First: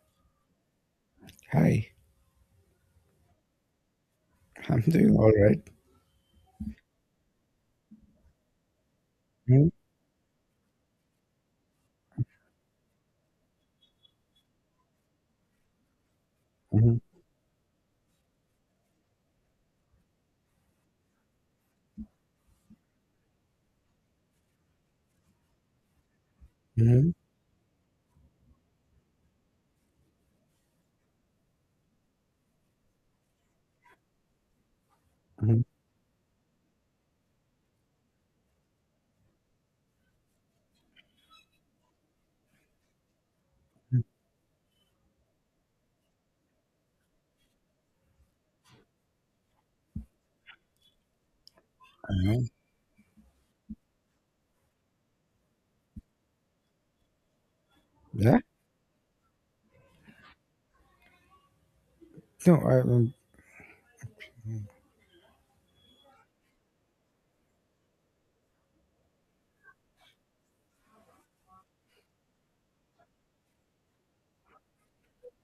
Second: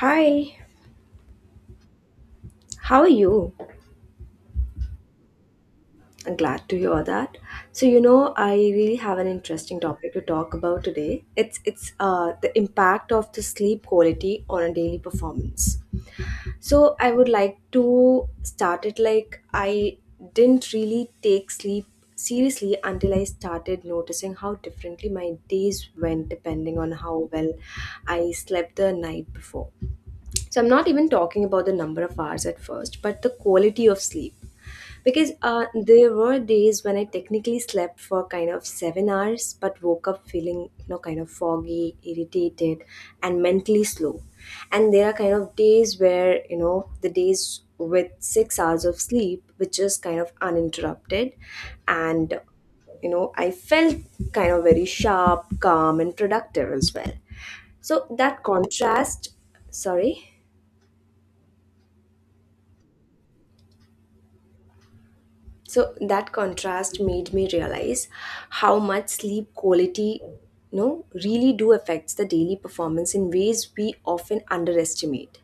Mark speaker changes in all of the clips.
Speaker 1: Hi,
Speaker 2: Hi,
Speaker 1: how are you?
Speaker 2: I'm doing all right.
Speaker 1: I'm glad to hear that. I really have an
Speaker 2: Mhm,
Speaker 1: interesting topic to talk about today. It's the impact of the sleep quality on a daily performance. So
Speaker 2: mhm,
Speaker 1: I would like to start it like I didn't really take sleep seriously until I started noticing how differently my days went depending on
Speaker 2: mhm,
Speaker 1: how well I slept the night before. So I'm not even talking about the number of hours at first, but the quality of sleep. Because
Speaker 2: mhm,
Speaker 1: there were days when I technically slept for kind of 7 hours, but woke up feeling kind of foggy, irritated, and mentally
Speaker 2: mhm,
Speaker 1: slow. And there are kind of days where the days with 6 hours of sleep, which is kind of uninterrupted, and
Speaker 2: uh-huh.
Speaker 1: I felt kind of very sharp, calm, and productive as well. So
Speaker 2: Yeah,
Speaker 1: that contrast, sorry,
Speaker 2: no,
Speaker 1: so that contrast made me realize how much sleep quality really do affects the daily performance in ways we often underestimate.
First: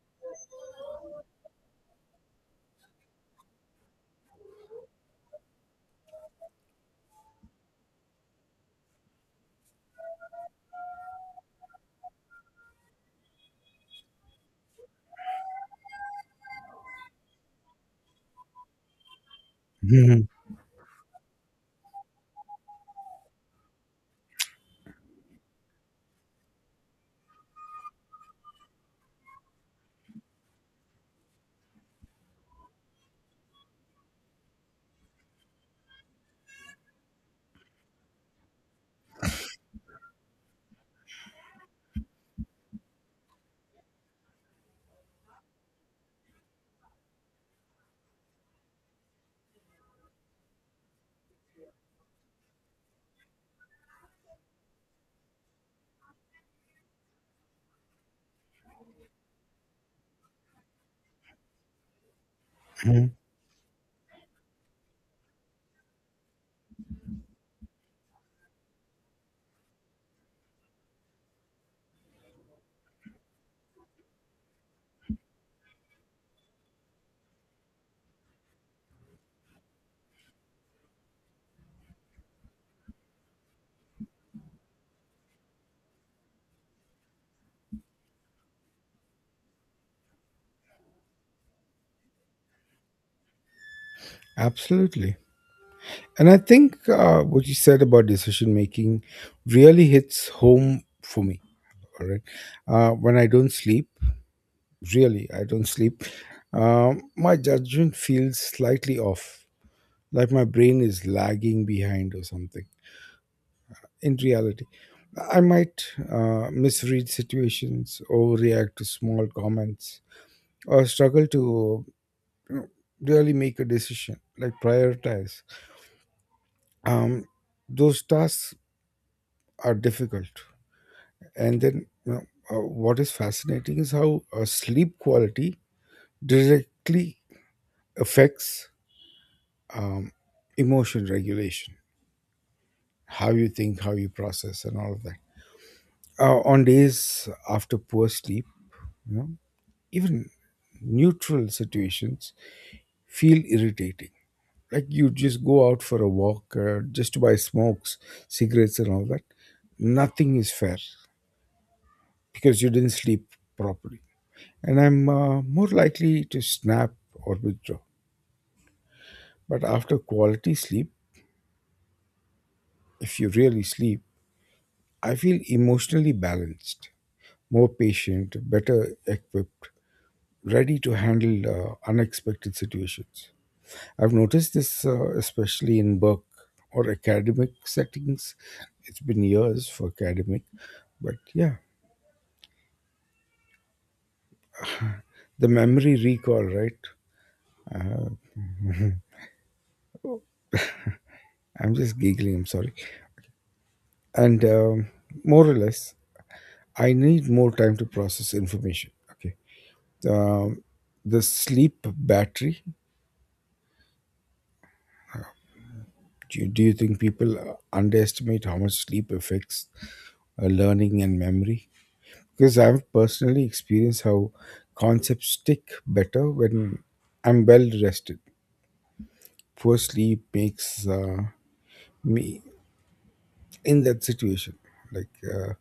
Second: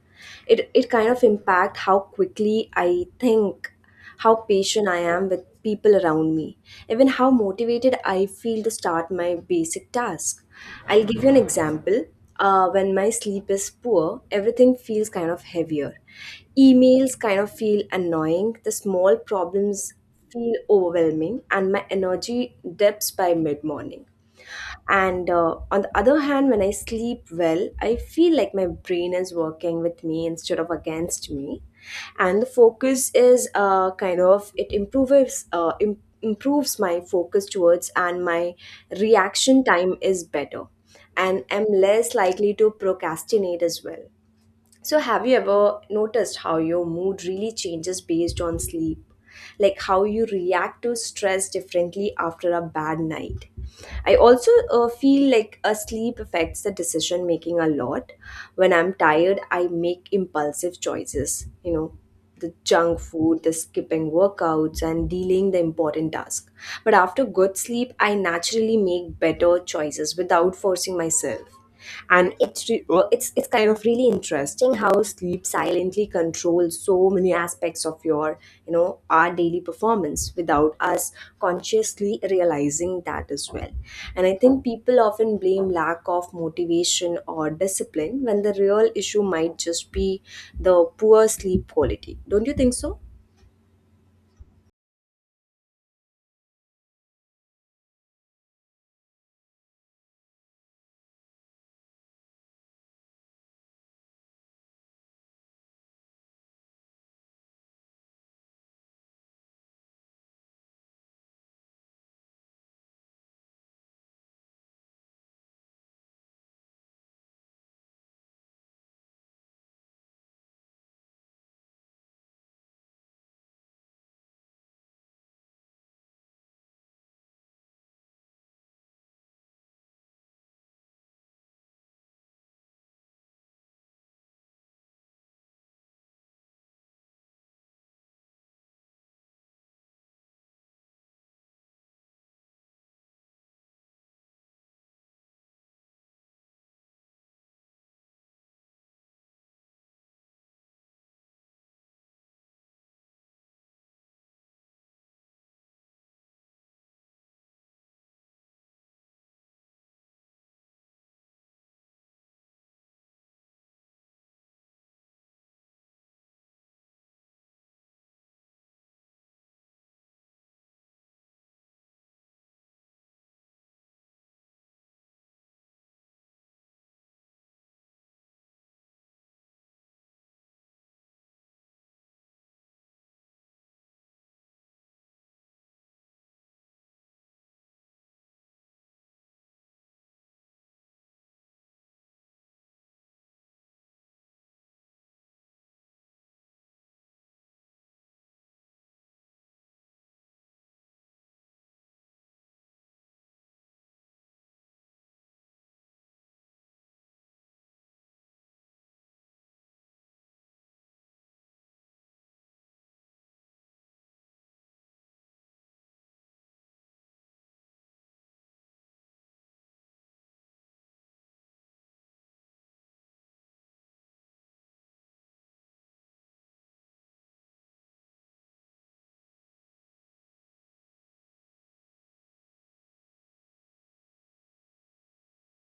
Speaker 1: It kind of impact how quickly I think, how patient I am with people around me, even how motivated I feel to start my basic task. I'll give you an example. When my sleep is poor, everything feels kind of heavier. Emails kind of feel annoying, the small problems
Speaker 2: mhm,
Speaker 1: feel overwhelming, and my energy dips by mid morning. And on the other hand, when I sleep well, I feel like my brain is working with me instead of against me, and the focus is kind of it improves im- improves my focus towards, and my reaction time is better, and I'm less likely to procrastinate as well. So, have you ever noticed how your mood really changes based on sleep? Like how you react to stress differently after a bad night. I also feel like a sleep affects the decision making a lot. When I'm tired, I make impulsive choices, you know, the junk
Speaker 2: mhm.
Speaker 1: food, the skipping workouts, and delaying the important task. But after good sleep, I naturally make better choices without forcing myself. And it's kind of really interesting how sleep silently controls so many aspects of your, our daily performance without us consciously realizing that as well. And I think people often blame lack of motivation or discipline when the real issue might just be the poor sleep quality, don't you think so?
Speaker 2: Absolutely. And I think what you said about decision making really hits home for me. All right, when I don't sleep, really, I don't sleep. My judgment feels slightly off, like my brain is lagging behind or something in reality. I might misread situations, overreact to small comments, or struggle to you know, really make a decision, like prioritize. Um, those tasks are difficult. And then, you know, what is fascinating is how sleep quality directly affects um, emotion regulation, how you think, how you process, and all of that. On days after poor sleep, you know, even neutral situations feel irritating. Like you just go out for a walk just to buy smokes, cigarettes, and all that. Nothing is fair because you didn't sleep properly. And I'm more likely to snap or withdraw. But after quality sleep, if you really sleep, I feel emotionally balanced, more patient, better equipped, ready to handle unexpected situations. I've noticed this especially in work or academic settings. It's been years for academic, but yeah, the memory recall, right? Uh, I'm just giggling, I'm sorry. And more or less, I need more time to process information. Okay. Um, the sleep battery, do you think people underestimate how much sleep affects learning and memory? Because I've personally experienced how concepts stick better when I'm well rested. Poor sleep makes me in that situation. Like uh,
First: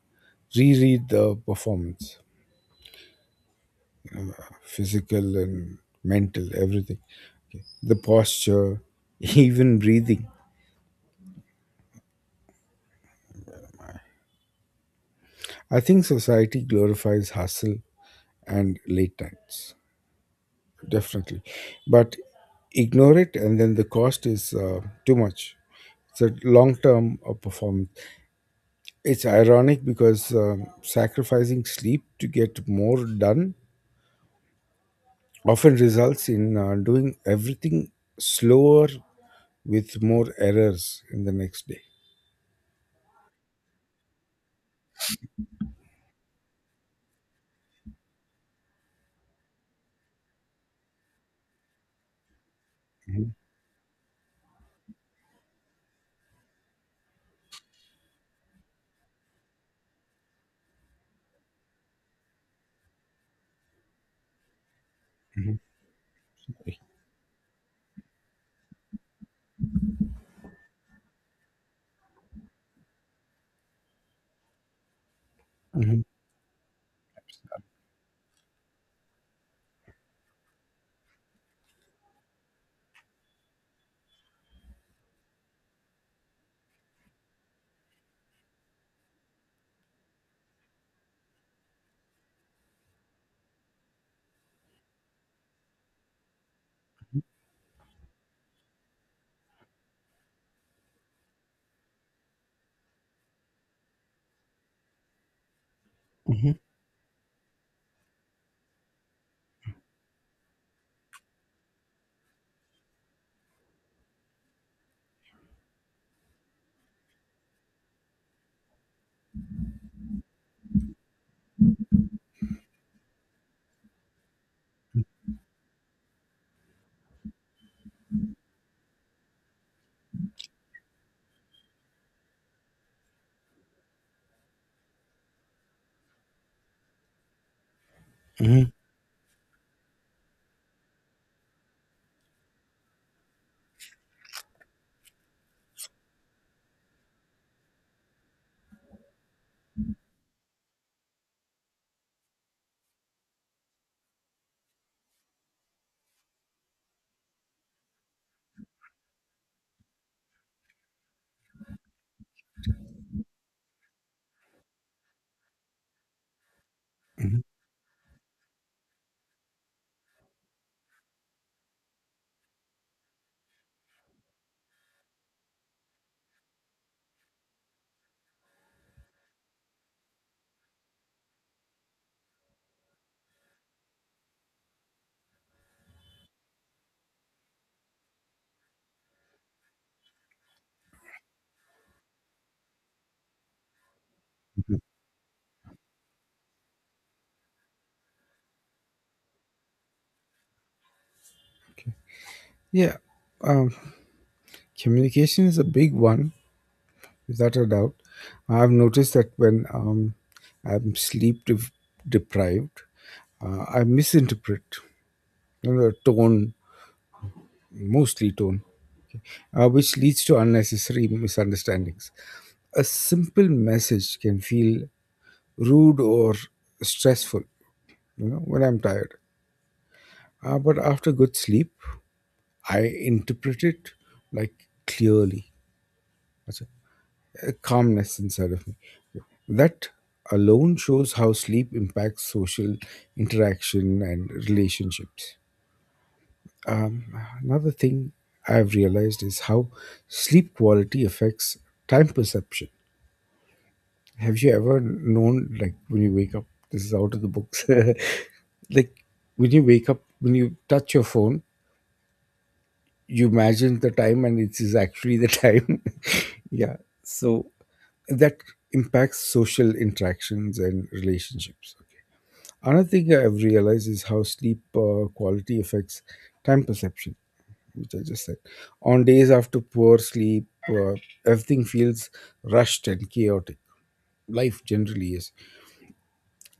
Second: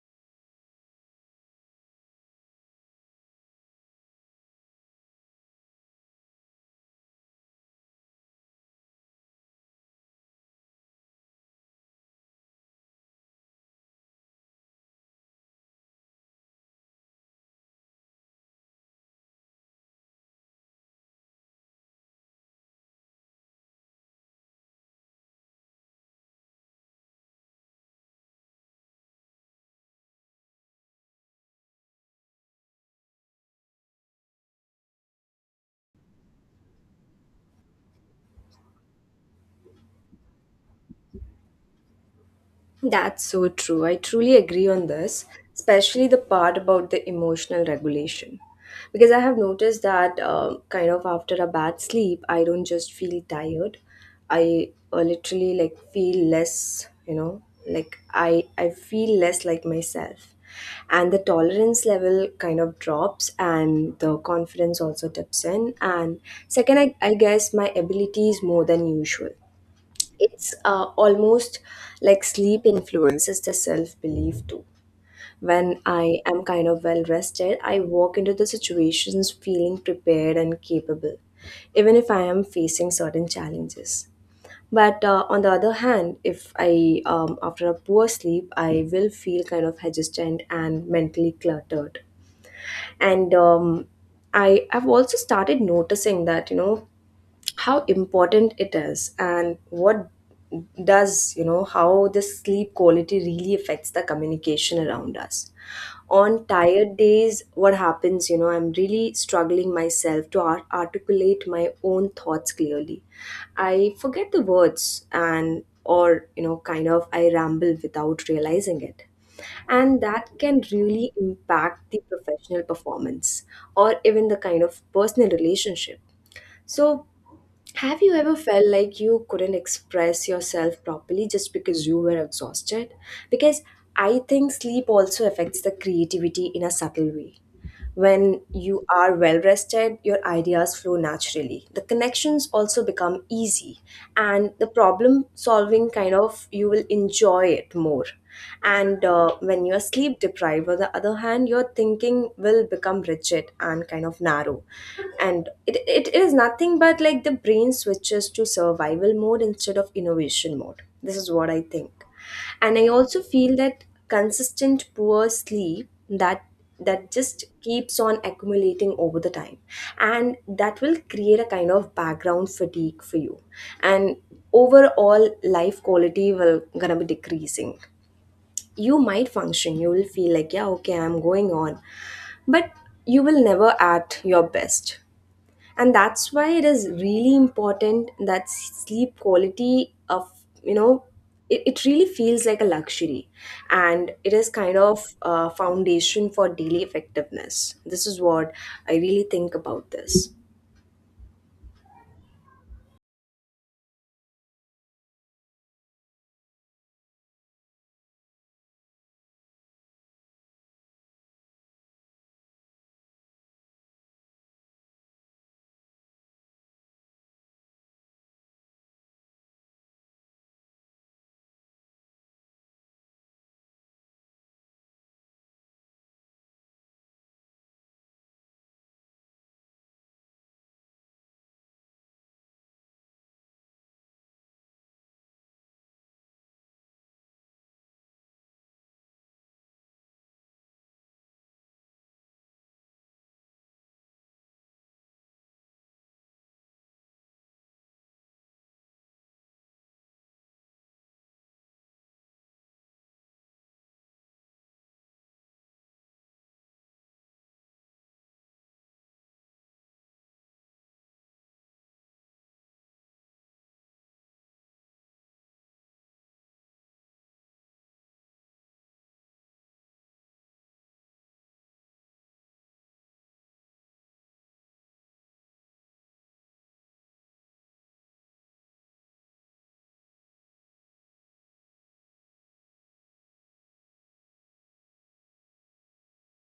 Speaker 2: reread the performance, physical and mental, everything. Okay. The posture, even breathing. I think society glorifies hustle and late nights. Definitely. But ignore it, and then the cost is too much. It's a long term performance. It's ironic because sacrificing sleep to get more done often results in doing everything slower with more errors in the next day.
Speaker 1: That's so true. I truly agree on this, especially the part about the emotional regulation. Because I have noticed that, kind of, after a bad sleep, I don't just feel
Speaker 2: Mhm,
Speaker 1: tired. I literally like feel less, you know, like I feel less like myself, and the tolerance level kind of drops, and the confidence also dips
Speaker 2: mhm.
Speaker 1: in. And second, I guess my ability is more than usual. It's almost like sleep influences the self belief too. When
Speaker 2: Mhm,
Speaker 1: I am kind of well rested, I walk into the situations feeling prepared and capable, even if I am facing certain challenges. But on the other hand, if I, after a poor sleep, I will feel kind of hesitant and mentally cluttered. And I have also started noticing that, how important it is, and what does, how the sleep quality really affects the communication around us. On
Speaker 2: mhm,
Speaker 1: tired days, what happens, I'm really struggling myself to articulate my own thoughts clearly. I forget the words, and or kind of I ramble without realizing it, and that can really impact the professional performance or even the kind of personal relationship. So have you ever felt like you couldn't express yourself properly just because you were exhausted? Because I think sleep also affects the creativity in a subtle way. When
Speaker 2: mhm,
Speaker 1: you are well rested, your ideas flow naturally. The connections also become easy, and the problem solving, kind of, you will enjoy it more. And when you are sleep deprived, on the other hand, your thinking will become rigid and kind of narrow. And it is nothing but like the brain switches to survival mode instead of innovation mode. This is what I think. And I also feel that consistent poor sleep that
Speaker 2: mhm,
Speaker 1: just keeps on accumulating over the time, and that will create a kind of background fatigue for you, and overall life quality will gonna be decreasing. You might function, you will feel like, yeah, okay, I'm going on, but you will never at your best. And that's why it is really important that sleep quality of, you know it really feels like a luxury, and it is kind
Speaker 2: mhm.
Speaker 1: of a foundation for daily effectiveness. This is what I really think about this.
Speaker 2: Yeah, um, communication is a big one. Without a doubt, I've noticed that when I'm sleep deprived, I misinterpret, you know, tone, mostly tone, which leads to unnecessary misunderstandings. A simple message can feel rude or stressful, you know, when I'm tired. But after good sleep, I interpret it like clearly. A calmness inside of me. That alone shows how sleep impacts social interaction and relationships. Um, Another thing I've realized is how sleep quality affects time perception. Have you ever known, like, when you wake up? This is out of the books. Like, when you wake up, when you touch your phone, you imagine the time and it is actually the time. Yeah. So that impacts social interactions and relationships. Okay. Another thing I've realized is how sleep quality affects time perception, which I just said. On days after poor sleep, everything feels rushed and chaotic. Life generally is.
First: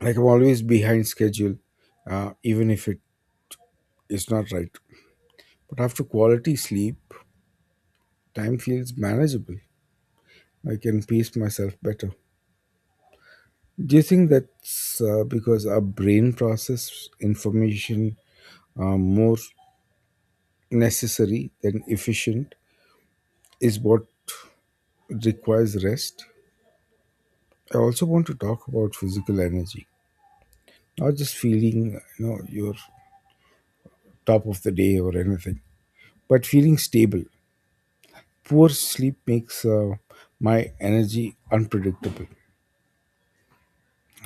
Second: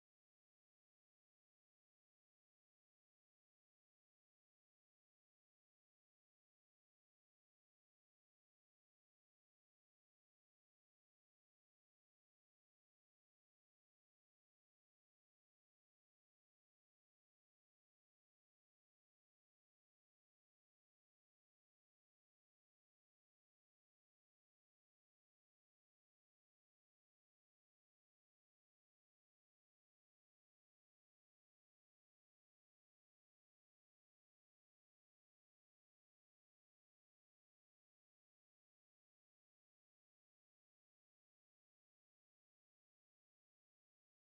Speaker 2: Like I'm always behind schedule, even if it is not right. But after quality sleep, time feels manageable. I can pace myself better. Do you think that's because our brain process information more necessary than efficient is what requires rest? I also want to talk about physical energy, not just feeling you know you're top of the day or anything, but feeling stable. Poor sleep makes my energy unpredictable.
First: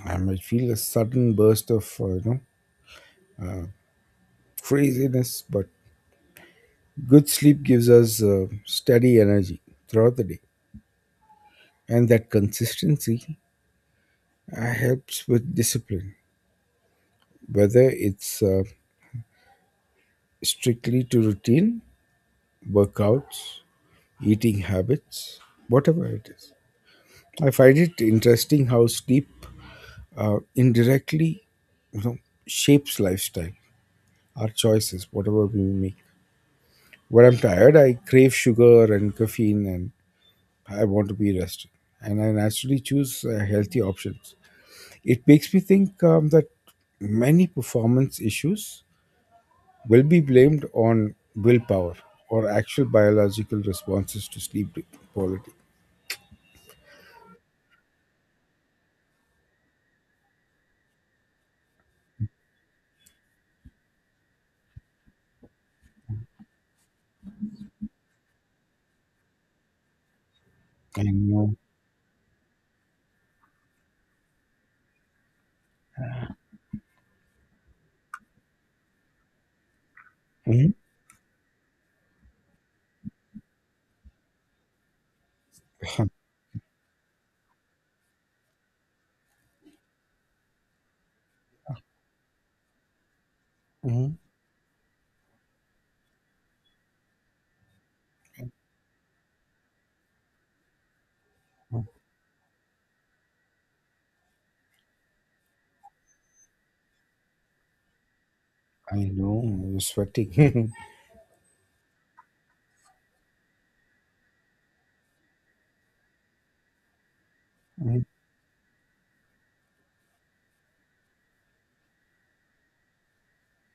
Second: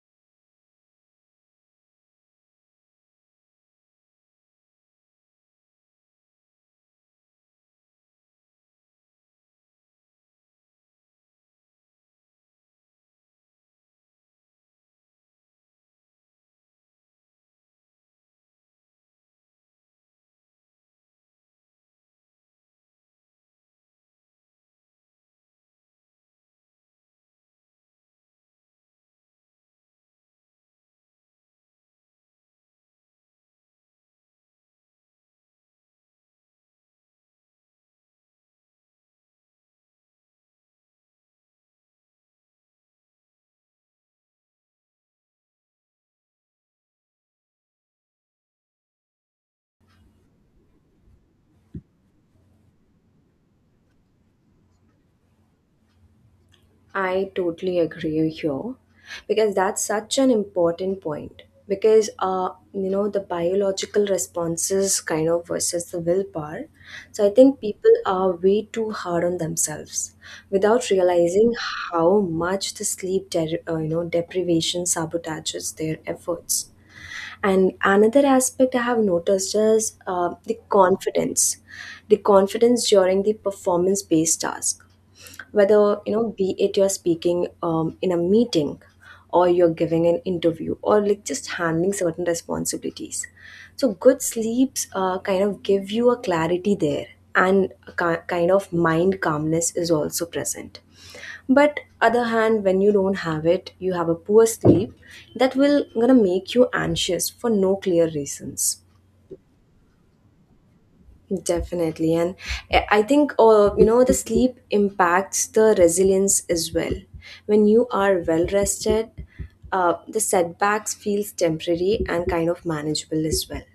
Speaker 2: I might feel a sudden burst of you know craziness, but good sleep gives us steady energy throughout the day. And that consistency helps with discipline, whether it's strictly to routine, workouts, eating habits, whatever it is. I find it interesting how sleep indirectly, you know, shapes lifestyle, our choices, whatever we make. When I'm tired, I crave sugar and caffeine, and I want to be rested, and I naturally choose healthy options. It makes me think that many performance issues will be blamed on willpower or actual biological responses to sleep de- quality.
Speaker 1: I totally agree here because that's such an important point. Because, the biological responses kind of versus the willpower. So I think people are way too hard on themselves without
Speaker 2: I
Speaker 1: realizing
Speaker 2: know.
Speaker 1: how much the sleep, de- you know, deprivation sabotages their efforts. And another aspect I have noticed is
Speaker 2: Mhm,
Speaker 1: the confidence during the performance-based task, whether be it you're speaking in a meeting, or you're giving an interview, or like just handling certain responsibilities. So
Speaker 2: mhm,
Speaker 1: good sleeps kind of give you a clarity there, and a kind of mind calmness is also present. But
Speaker 2: mhm.
Speaker 1: other hand, when you don't have it, you have a poor sleep, that will gonna make you anxious for no clear reasons.
Speaker 2: I know. You're sweating.
Speaker 1: Definitely. And I think the sleep impacts the resilience as well. When you
Speaker 2: Mhm,
Speaker 1: are well rested, the setbacks feels temporary and kind of manageable as well.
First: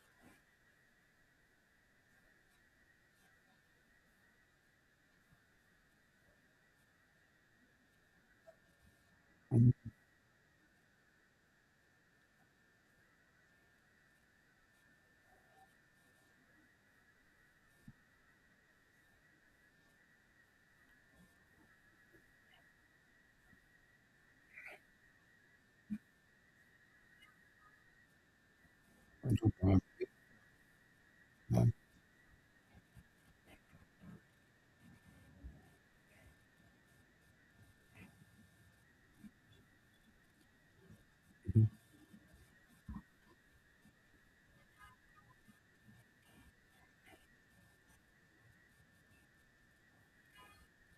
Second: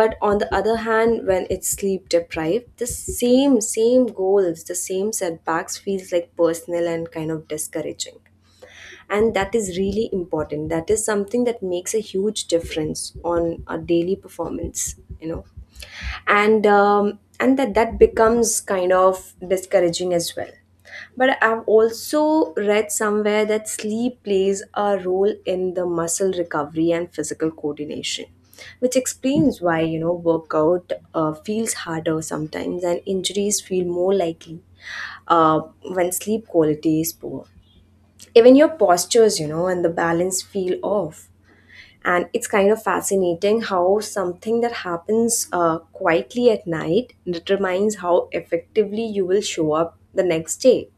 Speaker 1: But on the other hand, when it's sleep deprived, the same goals, the same setbacks feels like personal and kind of discouraging. And that is
Speaker 2: mhm.
Speaker 1: really important. That is something that makes a huge difference on a daily performance, you know. And that becomes kind of discouraging as well. But I've also read somewhere that sleep plays a role in the muscle recovery and physical coordination, which
Speaker 2: I don't
Speaker 1: explains why
Speaker 2: know.
Speaker 1: workout
Speaker 2: Mhm,
Speaker 1: feels harder sometimes, and injuries feel more likely. Uh, when sleep quality is poor, even your postures, and the balance feel off. And it's kind of fascinating how something that happens quietly at night determines how effectively you will show up the next day.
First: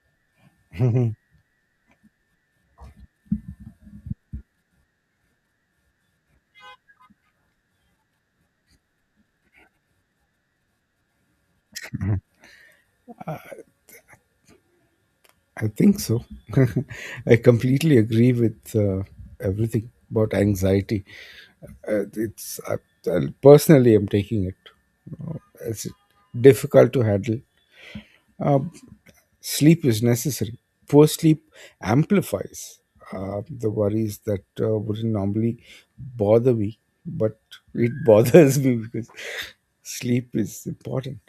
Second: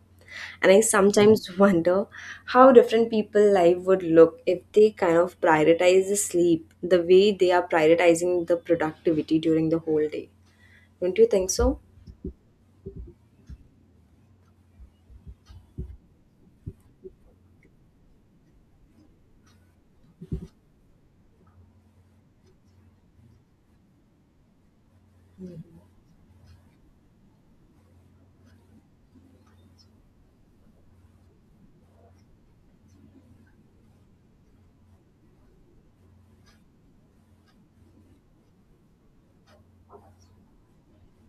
Speaker 1: And I
Speaker 2: mhm.
Speaker 1: sometimes wonder how different people life would look if they kind of prioritize the sleep the way they are prioritizing the productivity during the whole day. Don't you think so?
Speaker 2: I think so. I completely agree with everything about anxiety. Uh, it's I, I personally, I'm taking it. It's difficult to handle. Uh, Sleep is necessary. Poor sleep amplifies the worries that wouldn't normally bother me, but it bothers me because sleep is important.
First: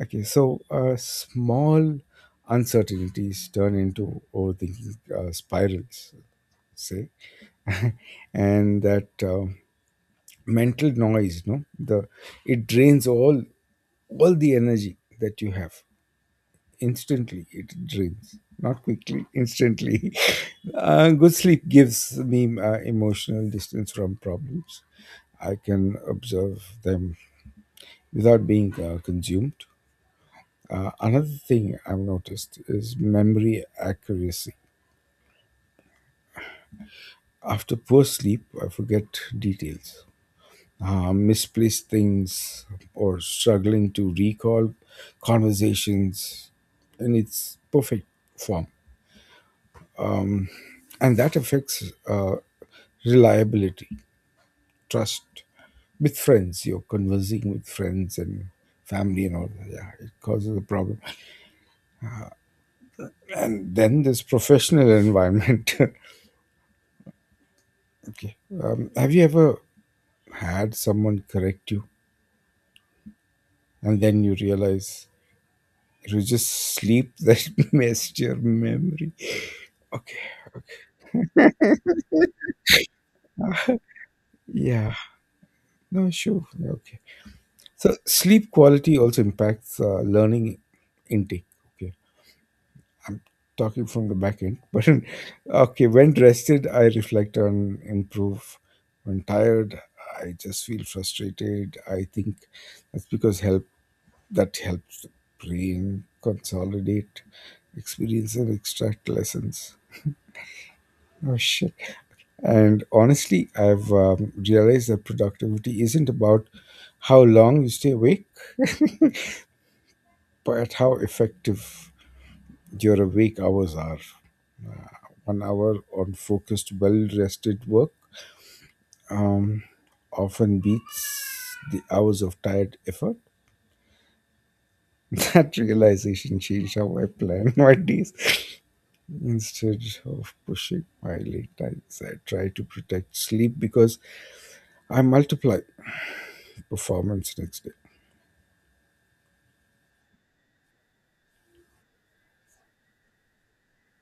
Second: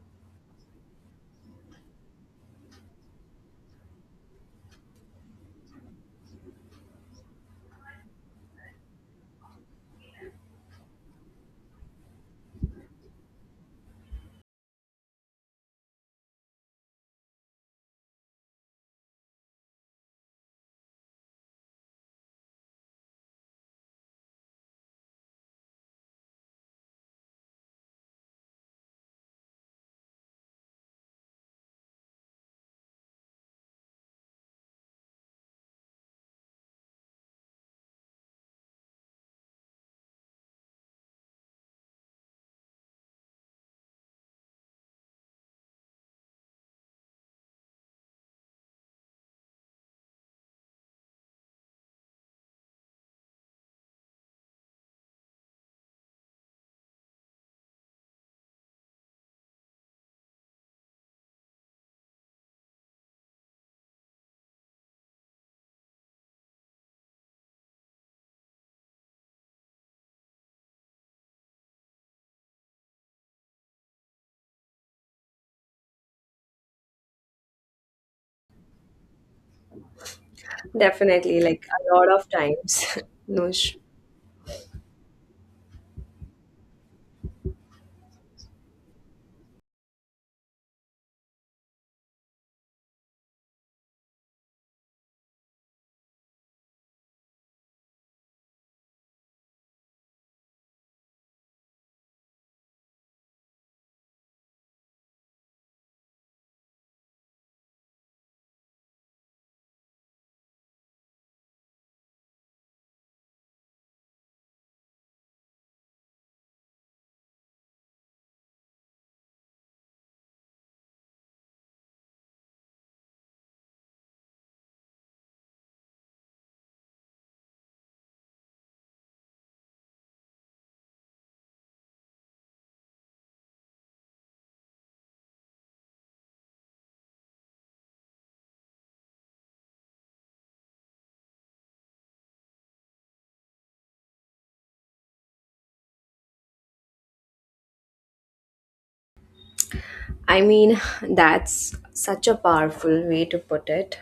Speaker 2: Okay, so small uncertainties turn into overthinking spirals, say, and that mental noise, no, the it drains all the energy that you have. Instantly it drains, not quickly, instantly. Good sleep gives me emotional distance from problems. I can observe them without being consumed. Another thing I've noticed is memory accuracy. After poor sleep I forget details, misplaced things, or struggling to recall conversations in its perfect form. And that affects uh, reliability, trust with friends. You're conversing with friends and family and all that. Yeah, it causes a problem. And then there's professional environment. Okay. Have you ever had someone correct you and then you realize it was just sleep that messed your memory? Okay.
Speaker 1: Definitely, like a lot of times. no sh-
Speaker 2: Yeah. No, sure. Yeah, okay. So sleep quality also impacts learning intake. Okay. Talking from the back end. But okay, when rested, I reflect on improve. When tired, I just feel frustrated. I think that's because help that helps the brain consolidate, experience, and extract lessons. Oh shit! And honestly, I've realized that productivity isn't about how long you stay awake, but how effective your awake hours are. One hour on focused, well rested work um, often beats the hours of tired effort. That realization changed how I plan my days. Instead of pushing my late nights, I try to protect sleep because I multiply performance next day.
Speaker 1: I mean, that's such a powerful way to put it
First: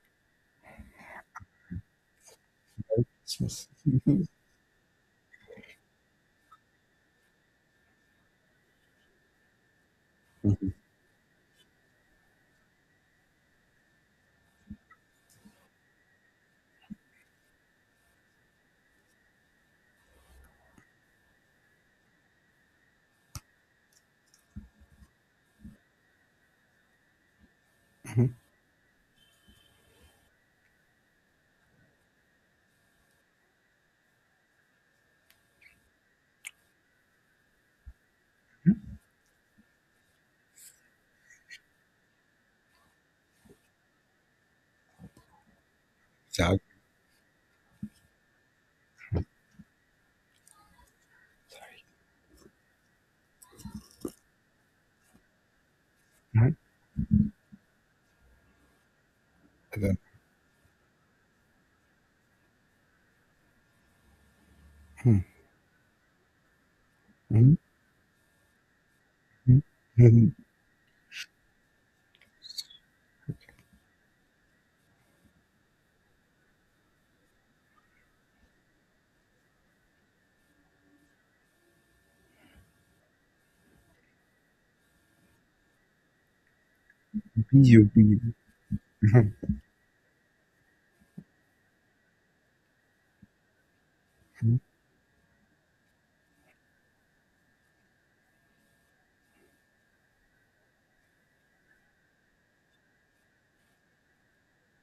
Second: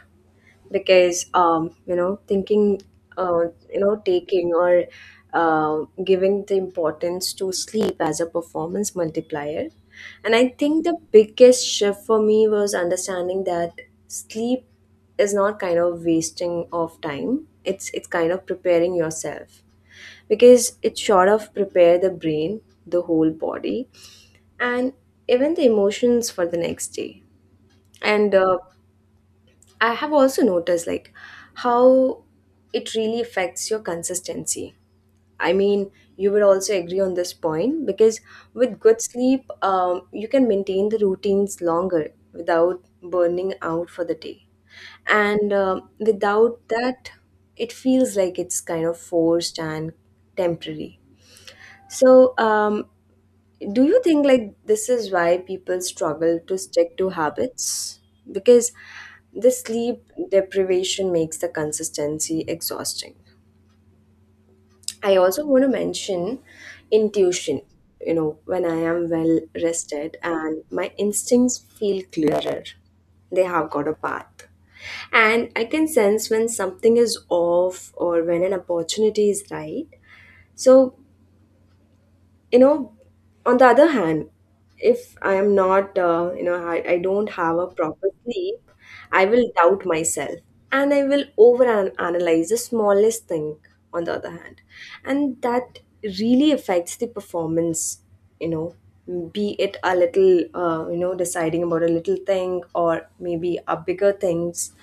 Speaker 1: because,
Speaker 2: Right?
Speaker 1: uh,
Speaker 2: Christmas.
Speaker 1: taking or giving the importance to sleep as a performance multiplier. And I think the biggest shift for me was understanding that sleep is not kind of wasting of time. It's kind of preparing yourself, because it sort of prepare the brain, the whole body, and even the emotions for the next day. And
Speaker 2: Mhm.
Speaker 1: I have also noticed like how it really affects your consistency. I mean, you would also agree on this point because with good sleep, you can maintain the routines longer without burning out for the day. And without
Speaker 2: Chal-
Speaker 1: that, it feels like it's kind of forced and temporary. So, do you think like this is why people struggle
Speaker 2: Mhm.
Speaker 1: to stick to habits? Because the
Speaker 2: Then-
Speaker 1: sleep deprivation makes the consistency exhausting. I
Speaker 2: Mhm.
Speaker 1: also want to mention
Speaker 2: Mhm.
Speaker 1: intuition. You know, when I am well rested
Speaker 2: Mhm.
Speaker 1: and my instincts feel clearer, they have got a path. And I can sense when something is off or when an opportunity is right. So, you know on the other hand, if I am not, I don't
Speaker 2: Mhm.
Speaker 1: have
Speaker 2: Be
Speaker 1: a
Speaker 2: you, be
Speaker 1: proper
Speaker 2: you.
Speaker 1: sleep, I
Speaker 2: Mhm.
Speaker 1: will doubt myself, and I will over analyze the smallest thing on the other
Speaker 2: Mhm.
Speaker 1: hand, and that really affects the performance, you know, be it a little, deciding about a little thing, or maybe a bigger things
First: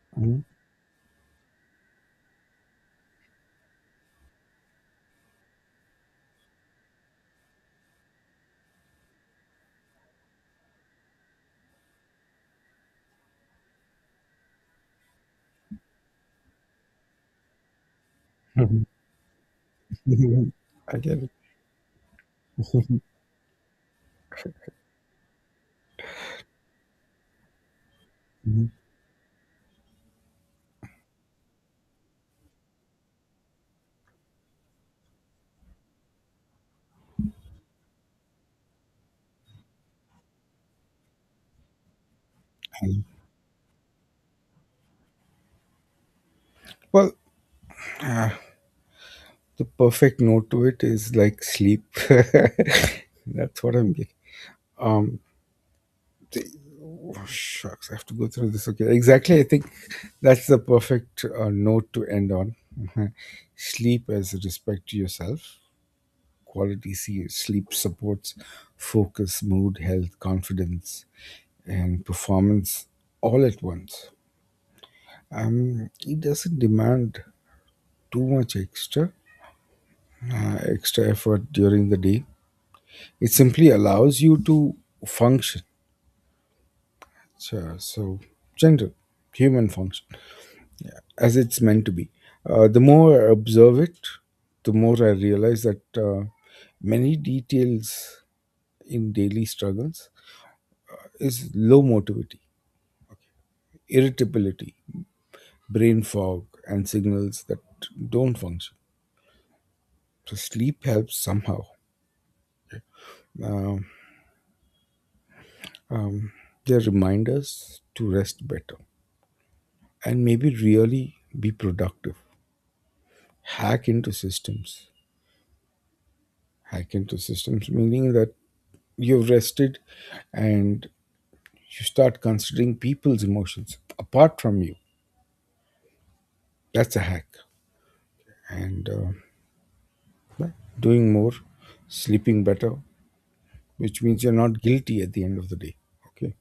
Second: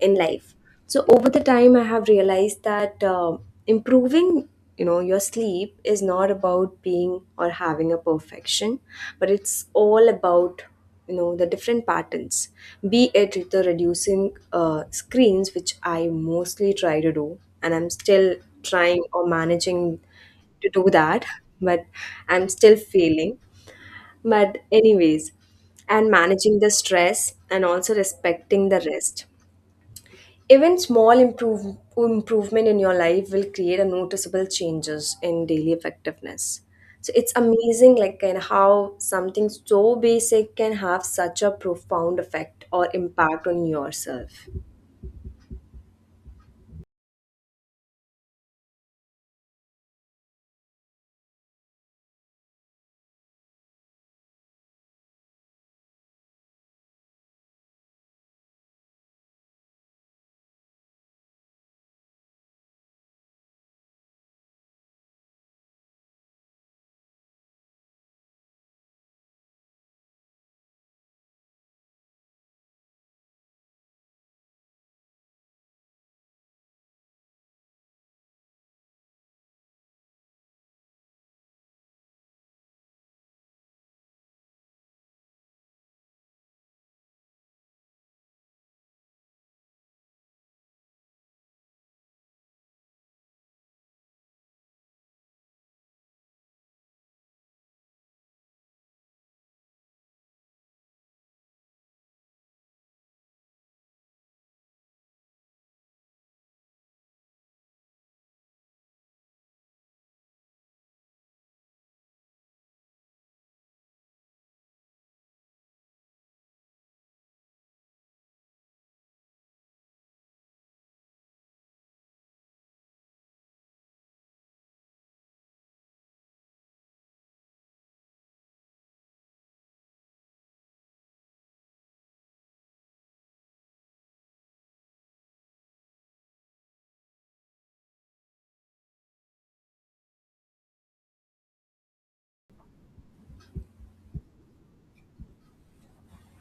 Speaker 1: in life. So over the time, I have realized that, improving, your sleep is not about being or having a perfection, but it's all about, the different patterns, be it the reducing screens, which I mostly try to do and I'm still
Speaker 2: Mhm.
Speaker 1: trying or managing
Speaker 2: Mhm.
Speaker 1: to do
Speaker 2: I get
Speaker 1: that,
Speaker 2: it.
Speaker 1: but I'm still failing. But, anyways, and managing the stress, and also respecting
Speaker 2: Mhm.
Speaker 1: the rest. Even small improvement in your life will create a noticeable changes in daily effectiveness. So it's amazing, like, and how something so basic can have such a profound effect or impact on yourself.
Speaker 2: Well, uh, The perfect note to it is like sleep. That's what I'm getting. Um, th- Shucks, I have to go through this. Okay, exactly. I think that's the perfect note to end on. Mhm. Sleep as a respect to yourself. Quality sleep supports focus, mood, health, confidence, and performance all at once. It doesn't demand too much extra effort during the day. It simply allows you to function. So, general human function as it's meant to be. The more I observe it, the more I realize that many details in daily struggles is low motivity, irritability, brain fog, and signals that don't function. So sleep helps somehow. Um, um, they're reminders to rest better and maybe really be productive. Hack into systems, hack into systems, meaning that you've rested and you start considering people's emotions apart from you. That's a hack. and uh, yeah, Doing more, sleeping better, which means you're not guilty at the end of the day. Okay.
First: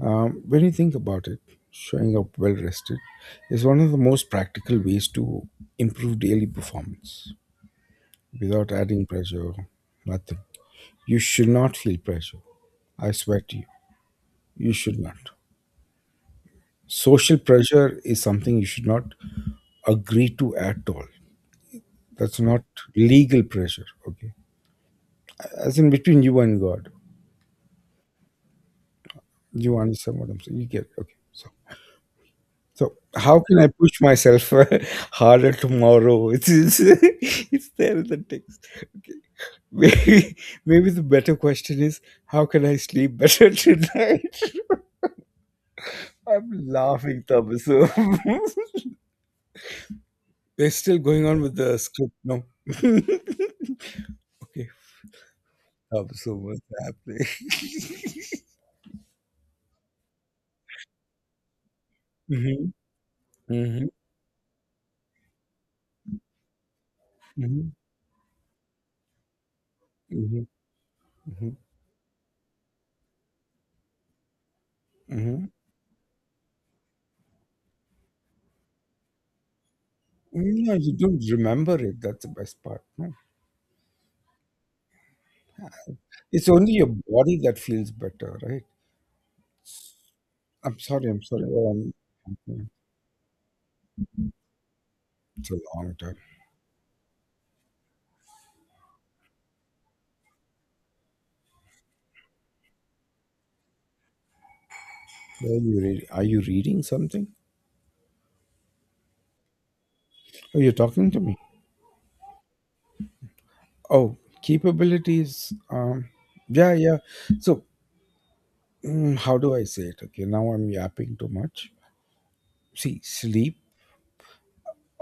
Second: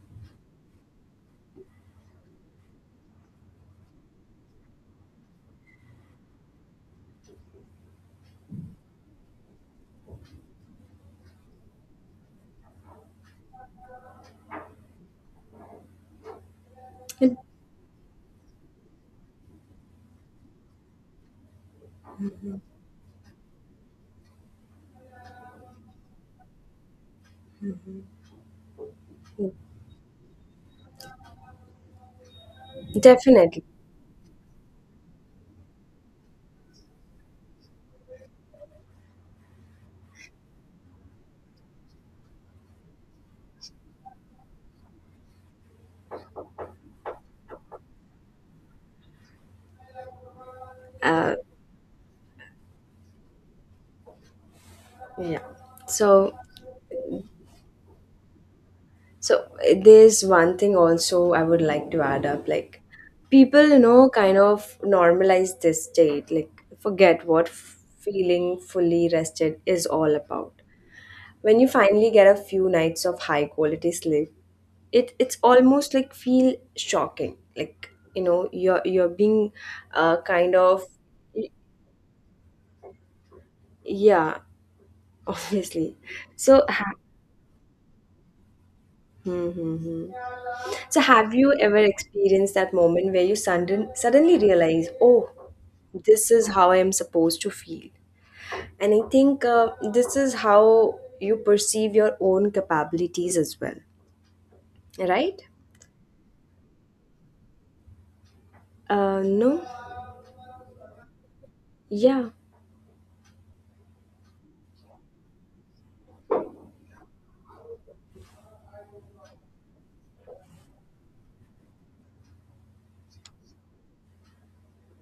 Speaker 2: When you think about it, showing up well rested is one of the most practical ways to improve daily performance without adding pressure. Nothing. You should not feel pressure. I swear to you, you should not. Social pressure is something you should not agree to at all. That's not legal pressure. Okay. As in between you and God. You understand what I'm saying? You get it. Okay. So, how can
Speaker 1: Definitely,
Speaker 2: I push myself harder tomorrow? It's there in the text. Okay. Maybe, Maybe the better question is, how can I sleep better tonight? I'm laughing, Thomas. They're still going
Speaker 1: uh,
Speaker 2: on with the script, no? Okay.
Speaker 1: yeah.
Speaker 2: Of
Speaker 1: So
Speaker 2: so what's happening.
Speaker 1: So, there's one thing also I would like to add up,
Speaker 2: Mhm,
Speaker 1: like
Speaker 2: mm
Speaker 1: people, you
Speaker 2: mhm,
Speaker 1: know, kind of normalize this state, like forget what
Speaker 2: mm
Speaker 1: f- feeling fully rested is all
Speaker 2: mhm, mm
Speaker 1: about.
Speaker 2: mhm,
Speaker 1: When you finally get a few nights of high quality sleep, it
Speaker 2: mm
Speaker 1: it's
Speaker 2: mhm.
Speaker 1: almost like feel shocking, like you know you're being kind
Speaker 2: No,
Speaker 1: of
Speaker 2: you don't
Speaker 1: y-
Speaker 2: remember it. That's the best part. No?
Speaker 1: yeah obviously.
Speaker 2: It's
Speaker 1: so
Speaker 2: only your
Speaker 1: ha-
Speaker 2: body that feels better, right?
Speaker 1: hmm, hmm, hmm.
Speaker 2: I'm
Speaker 1: So,
Speaker 2: sorry. I'm
Speaker 1: have
Speaker 2: sorry.
Speaker 1: you ever experienced
Speaker 2: Okay.
Speaker 1: that moment where you suddenly realize, oh,
Speaker 2: It's a long time.
Speaker 1: this is how I am supposed to feel? And I think this is how you perceive your own capabilities as well, right?
Speaker 2: Are you reading something?
Speaker 1: No?
Speaker 2: Oh, you're talking to me.
Speaker 1: Yeah.
Speaker 2: Oh, capabilities. Yeah, yeah. So, how do I say it? Okay, now I'm yapping too much. See, sleep,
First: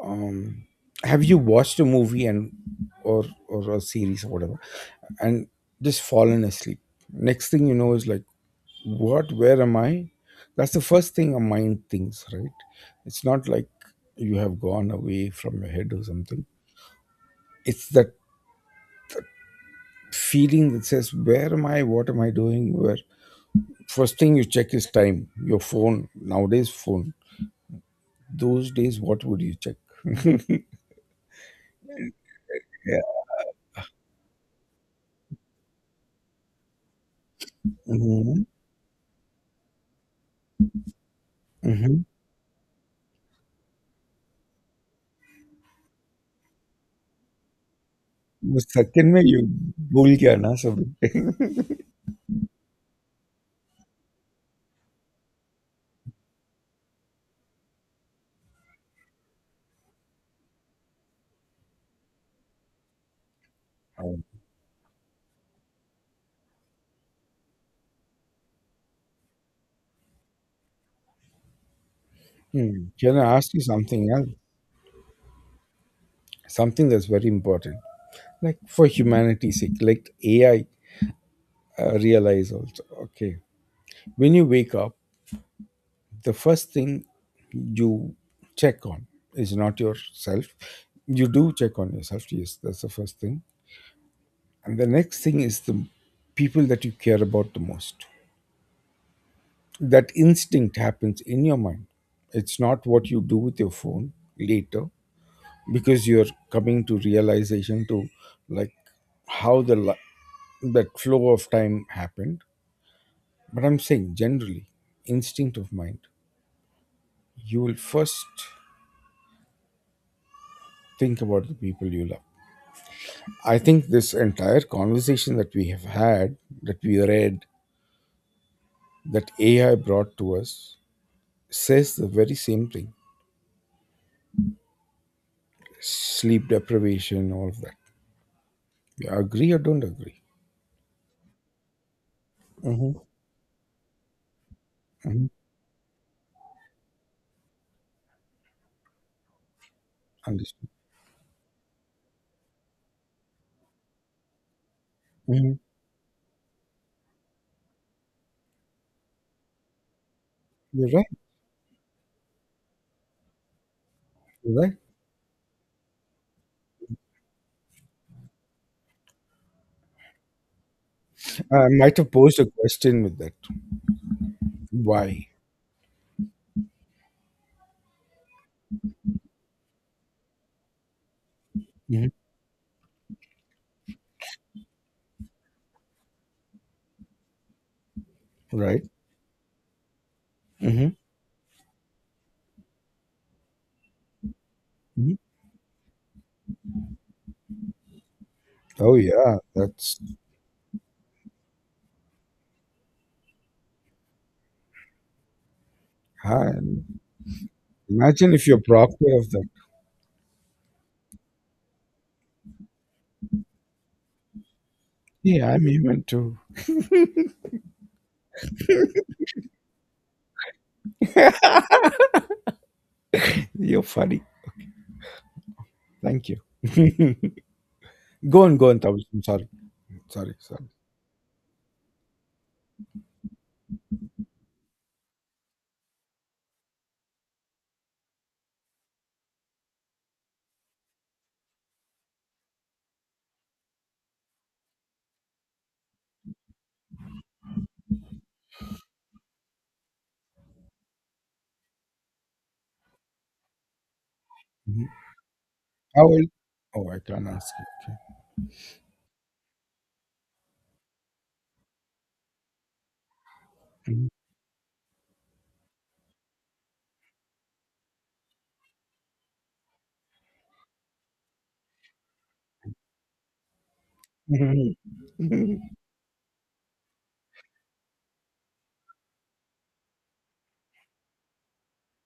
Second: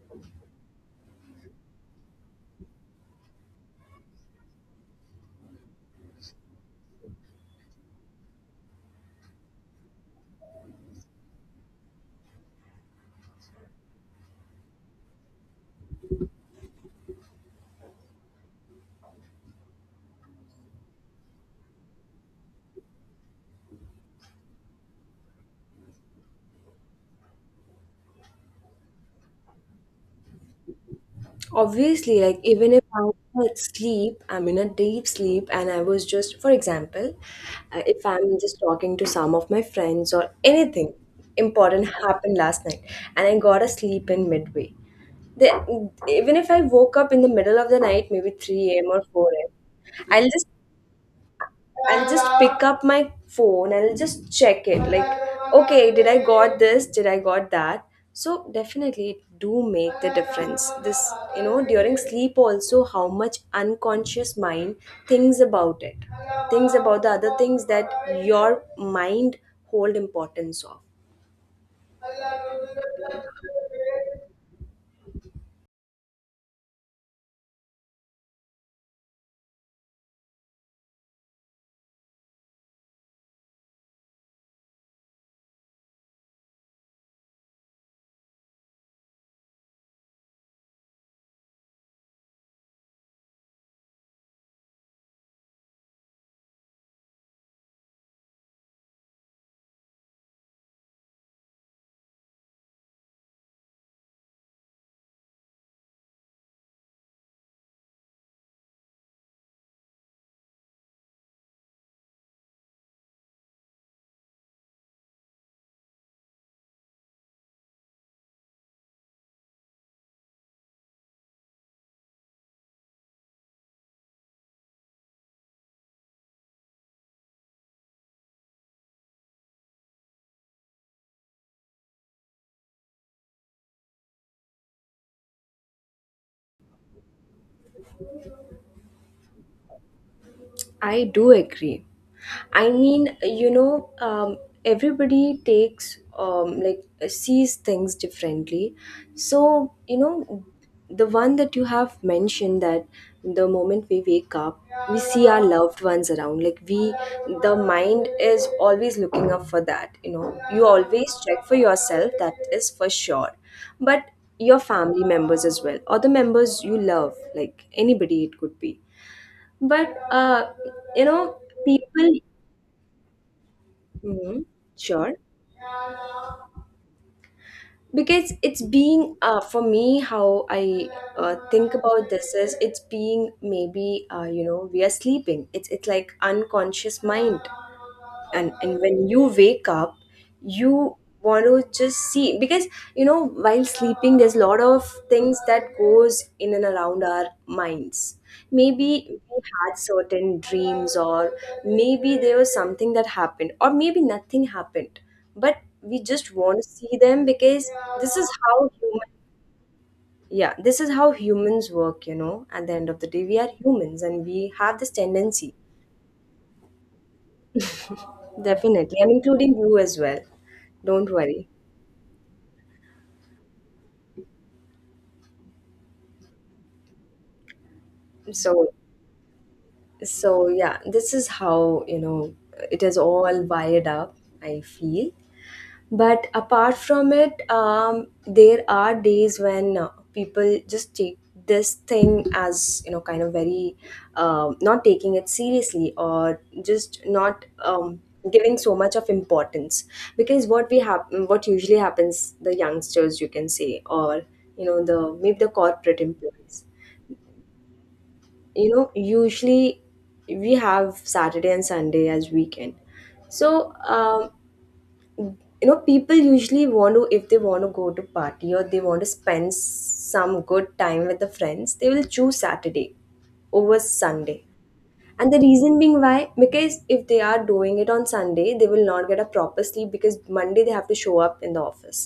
Speaker 2: um have you watched a movie and or a series or whatever, and just fallen asleep? Next thing you know is like, what, where am I? That's the first thing a mind thinks, right? It's not like you have gone away from your head or something. It's that feeling that says, where am I, what am I doing, where? First thing you check is time, your phone, nowadays phone. Those days what would you check?
Speaker 1: Obviously, like even if
Speaker 2: Yeah.
Speaker 1: I'm at sleep, I'm in a deep sleep, and I was just, for example, if I'm
Speaker 2: Hmm.
Speaker 1: just talking to some of my friends or anything important happened last night, and I got a sleep in midway. Then even if I woke up in the middle of the night, maybe
Speaker 2: वो
Speaker 1: 3 a.m. or
Speaker 2: second में
Speaker 1: 4
Speaker 2: you
Speaker 1: a.m.,
Speaker 2: भूल
Speaker 1: I'll
Speaker 2: गया
Speaker 1: just
Speaker 2: ना सब.
Speaker 1: I'll just pick up my phone and I'll just check it, like okay, did I got this, did I got that? So definitely it do make the difference, this, you know, during sleep also how much
Speaker 2: Um,
Speaker 1: unconscious mind thinks about it, thinks about the other things that your mind hold importance of.
Speaker 2: Hmm. Can I ask you something else? Something that's very important, like for humanity's sake, like AI realize also. Okay, when you wake up, the first thing you check on is not yourself. You do check on yourself. Yes, that's the first thing, and the next thing is the people that you care about the most. That instinct happens in your mind. It's not what you do with your phone later because you're coming to realization to, like, how that flow of time happened. But I'm saying generally, instinct of mind, you will first think about the people you love. I think this entire conversation that we have had, that we read, that AI brought to us, says the very same thing. Sleep deprivation, all of that. You agree or don't agree?
Speaker 1: I do agree. I
Speaker 2: Hmm.
Speaker 1: mean,
Speaker 2: Hmm,
Speaker 1: everybody takes like sees things differently. So
Speaker 2: understood.
Speaker 1: the one that you have mentioned, that the moment we wake up, we see our
Speaker 2: Mhm.
Speaker 1: loved ones around. Like we, the mind is always looking up for that. You know, you
Speaker 2: You're right.
Speaker 1: always check for yourself. That is for sure. But
Speaker 2: You're
Speaker 1: your
Speaker 2: right.
Speaker 1: family members as well, or the members you love, like anybody it could be, but you know,
Speaker 2: I might have
Speaker 1: people.
Speaker 2: posed a question with that.
Speaker 1: Hmm. Sure.
Speaker 2: Why?
Speaker 1: Because it's being for me, how I think
Speaker 2: Hmm.
Speaker 1: about this is, it's being maybe you know, we are sleeping, it's like unconscious mind. And
Speaker 2: Right.
Speaker 1: when you wake up,
Speaker 2: Hmm.
Speaker 1: you want to just see, because you know, while sleeping there's a lot of
Speaker 2: Hmm.
Speaker 1: things that goes in and around our minds. Maybe
Speaker 2: Oh
Speaker 1: we
Speaker 2: yeah,
Speaker 1: had
Speaker 2: that's.
Speaker 1: certain dreams, or maybe there was something that happened, or maybe nothing happened, but we just
Speaker 2: Ah,
Speaker 1: want to see them because this is
Speaker 2: imagine if you're
Speaker 1: how
Speaker 2: proctor
Speaker 1: human
Speaker 2: of that.
Speaker 1: yeah, this is how humans work, you know. At the end of the day, we are humans and we have this
Speaker 2: Yeah,
Speaker 1: tendency.
Speaker 2: I'm human too.
Speaker 1: Definitely I'm including you as well, don't worry.
Speaker 2: You're funny. Thank you. Go on,
Speaker 1: So,
Speaker 2: go on, Tabas. I'm sorry,
Speaker 1: so,
Speaker 2: sorry.
Speaker 1: yeah, this is how, you know, it is all wired up, I feel. But apart from it, there are days when people just take this thing as, you know, kind of very not taking it seriously, or just not, giving so much of importance. Because what we have, what usually happens, the youngsters, you can say, or, you
Speaker 2: Mhm.
Speaker 1: know, the maybe the corporate
Speaker 2: How old?
Speaker 1: employees,
Speaker 2: Oh, I can't ask you. Okay.
Speaker 1: you know, usually we have Saturday and Sunday as weekend. So,
Speaker 2: Mhm.
Speaker 1: you know, people usually want to, if they want to go to party or they want to spend some good time with the friends, they will choose Saturday over Sunday. And the
Speaker 2: Mhm.
Speaker 1: reason being why, because if they are doing it on Sunday, they will not get a proper sleep, because Monday they have to show up in the office.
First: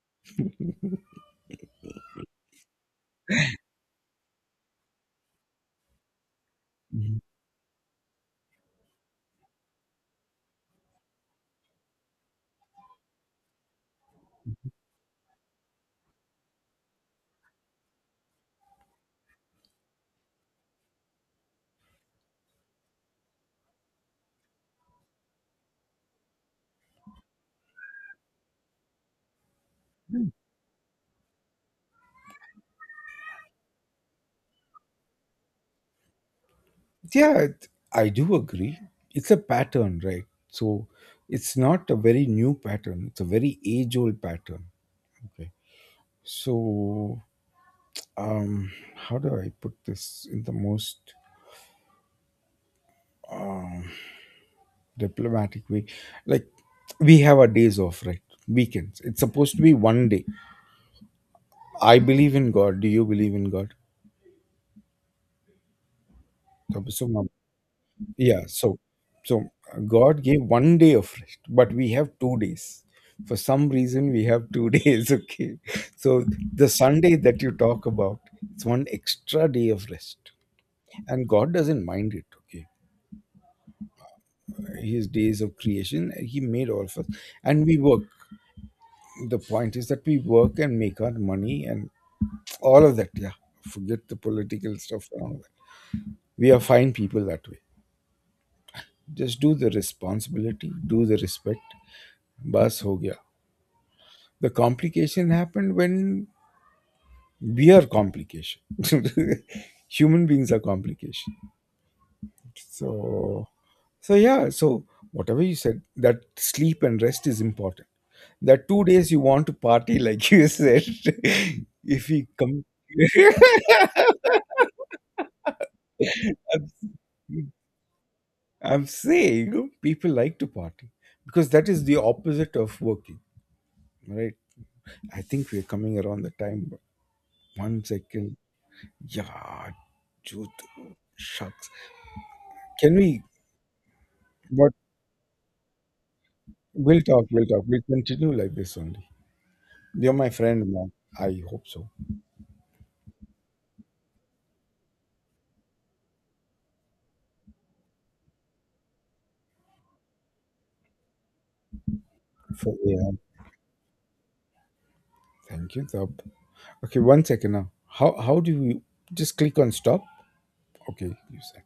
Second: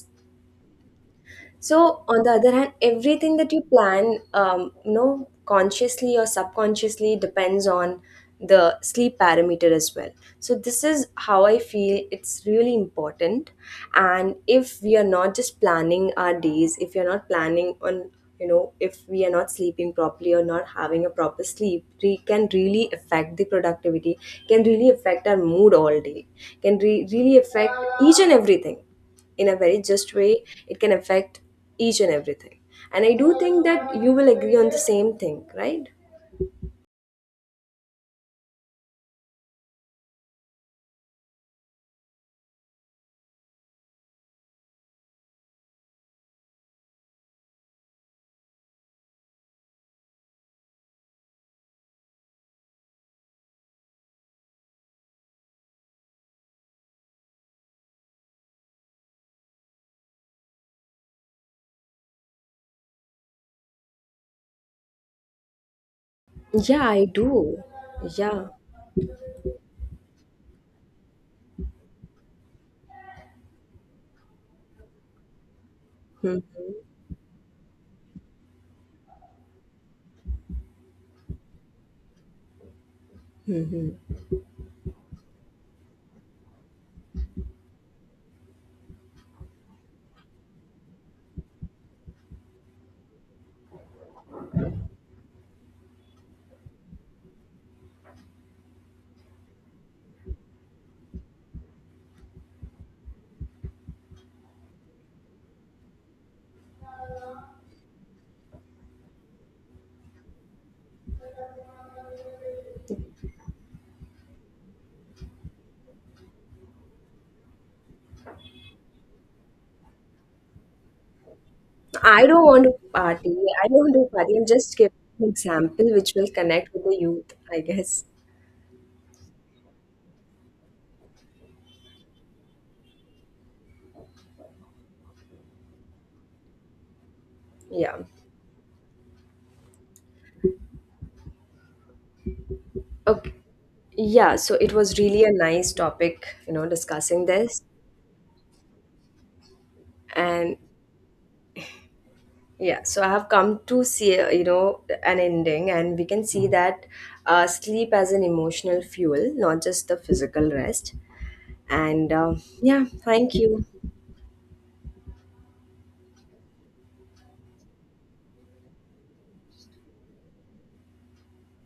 Speaker 1: So, on the other hand, everything that you plan, you know, consciously or subconsciously,
Speaker 2: Mhm.
Speaker 1: depends on the sleep parameter as well. So, this is how I feel it's really important. And if we are not just planning our days, if you're not planning on, you know, if we are not sleeping properly or not having a proper sleep, we can really affect the productivity, can really affect our mood all day, can really affect each and everything in a very just way. It can affect each and everything, and I do think that you will agree on the same thing, right?
Speaker 2: Yeah, I do agree. It's a pattern, right? So it's not a very new pattern. It's a very age-old pattern. Okay. So, how do I put this in the most um diplomatic way, like, we have our days off, right? Weekends, it's supposed to be one day. I believe in God, do you believe in God?
Speaker 1: Yeah, I
Speaker 2: so
Speaker 1: do.
Speaker 2: mom-
Speaker 1: Yeah.
Speaker 2: yeah, so, so God gave one day of rest, but we have two days. For some reason we have two days. Okay. So
Speaker 1: Hmm.
Speaker 2: the Sunday that you talk about, it's one extra day of rest, and God doesn't mind it. Okay. His days of creation, he made all of us, and we work. The point is that we work and make our money and all of that, yeah. Forget the political stuff and all that. We are fine people that way. Just do the responsibility, do the respect. Bas ho gaya. The complication happened when we are complication. Human beings are complication. So, yeah, so whatever you said, that sleep and rest is important. The two days you want to party, like you said, if you
Speaker 1: I don't
Speaker 2: come.
Speaker 1: want to party. I don't want to party, I'm just giving an example which will
Speaker 2: I'm,
Speaker 1: connect with the youth, I guess.
Speaker 2: I'm saying people like to party because that is the opposite of working, right? I think we're coming around the time. But one
Speaker 1: Yeah.
Speaker 2: second. Yeah, dude. Shucks. Can we?
Speaker 1: Okay. Yeah, so
Speaker 2: But
Speaker 1: it was really a nice topic, you know, discussing
Speaker 2: we'll
Speaker 1: this.
Speaker 2: talk. We'll continue like this only. You're my
Speaker 1: And
Speaker 2: friend, man. I hope so.
Speaker 1: yeah, so I have come to see, you know, an ending, and we can see that sleep as an emotional fuel, not just the physical rest. And
Speaker 2: For
Speaker 1: yeah,
Speaker 2: yeah.
Speaker 1: thank you.
Speaker 2: Thank you. Thab. Okay, one second now. How do you just click on stop? Okay, you said.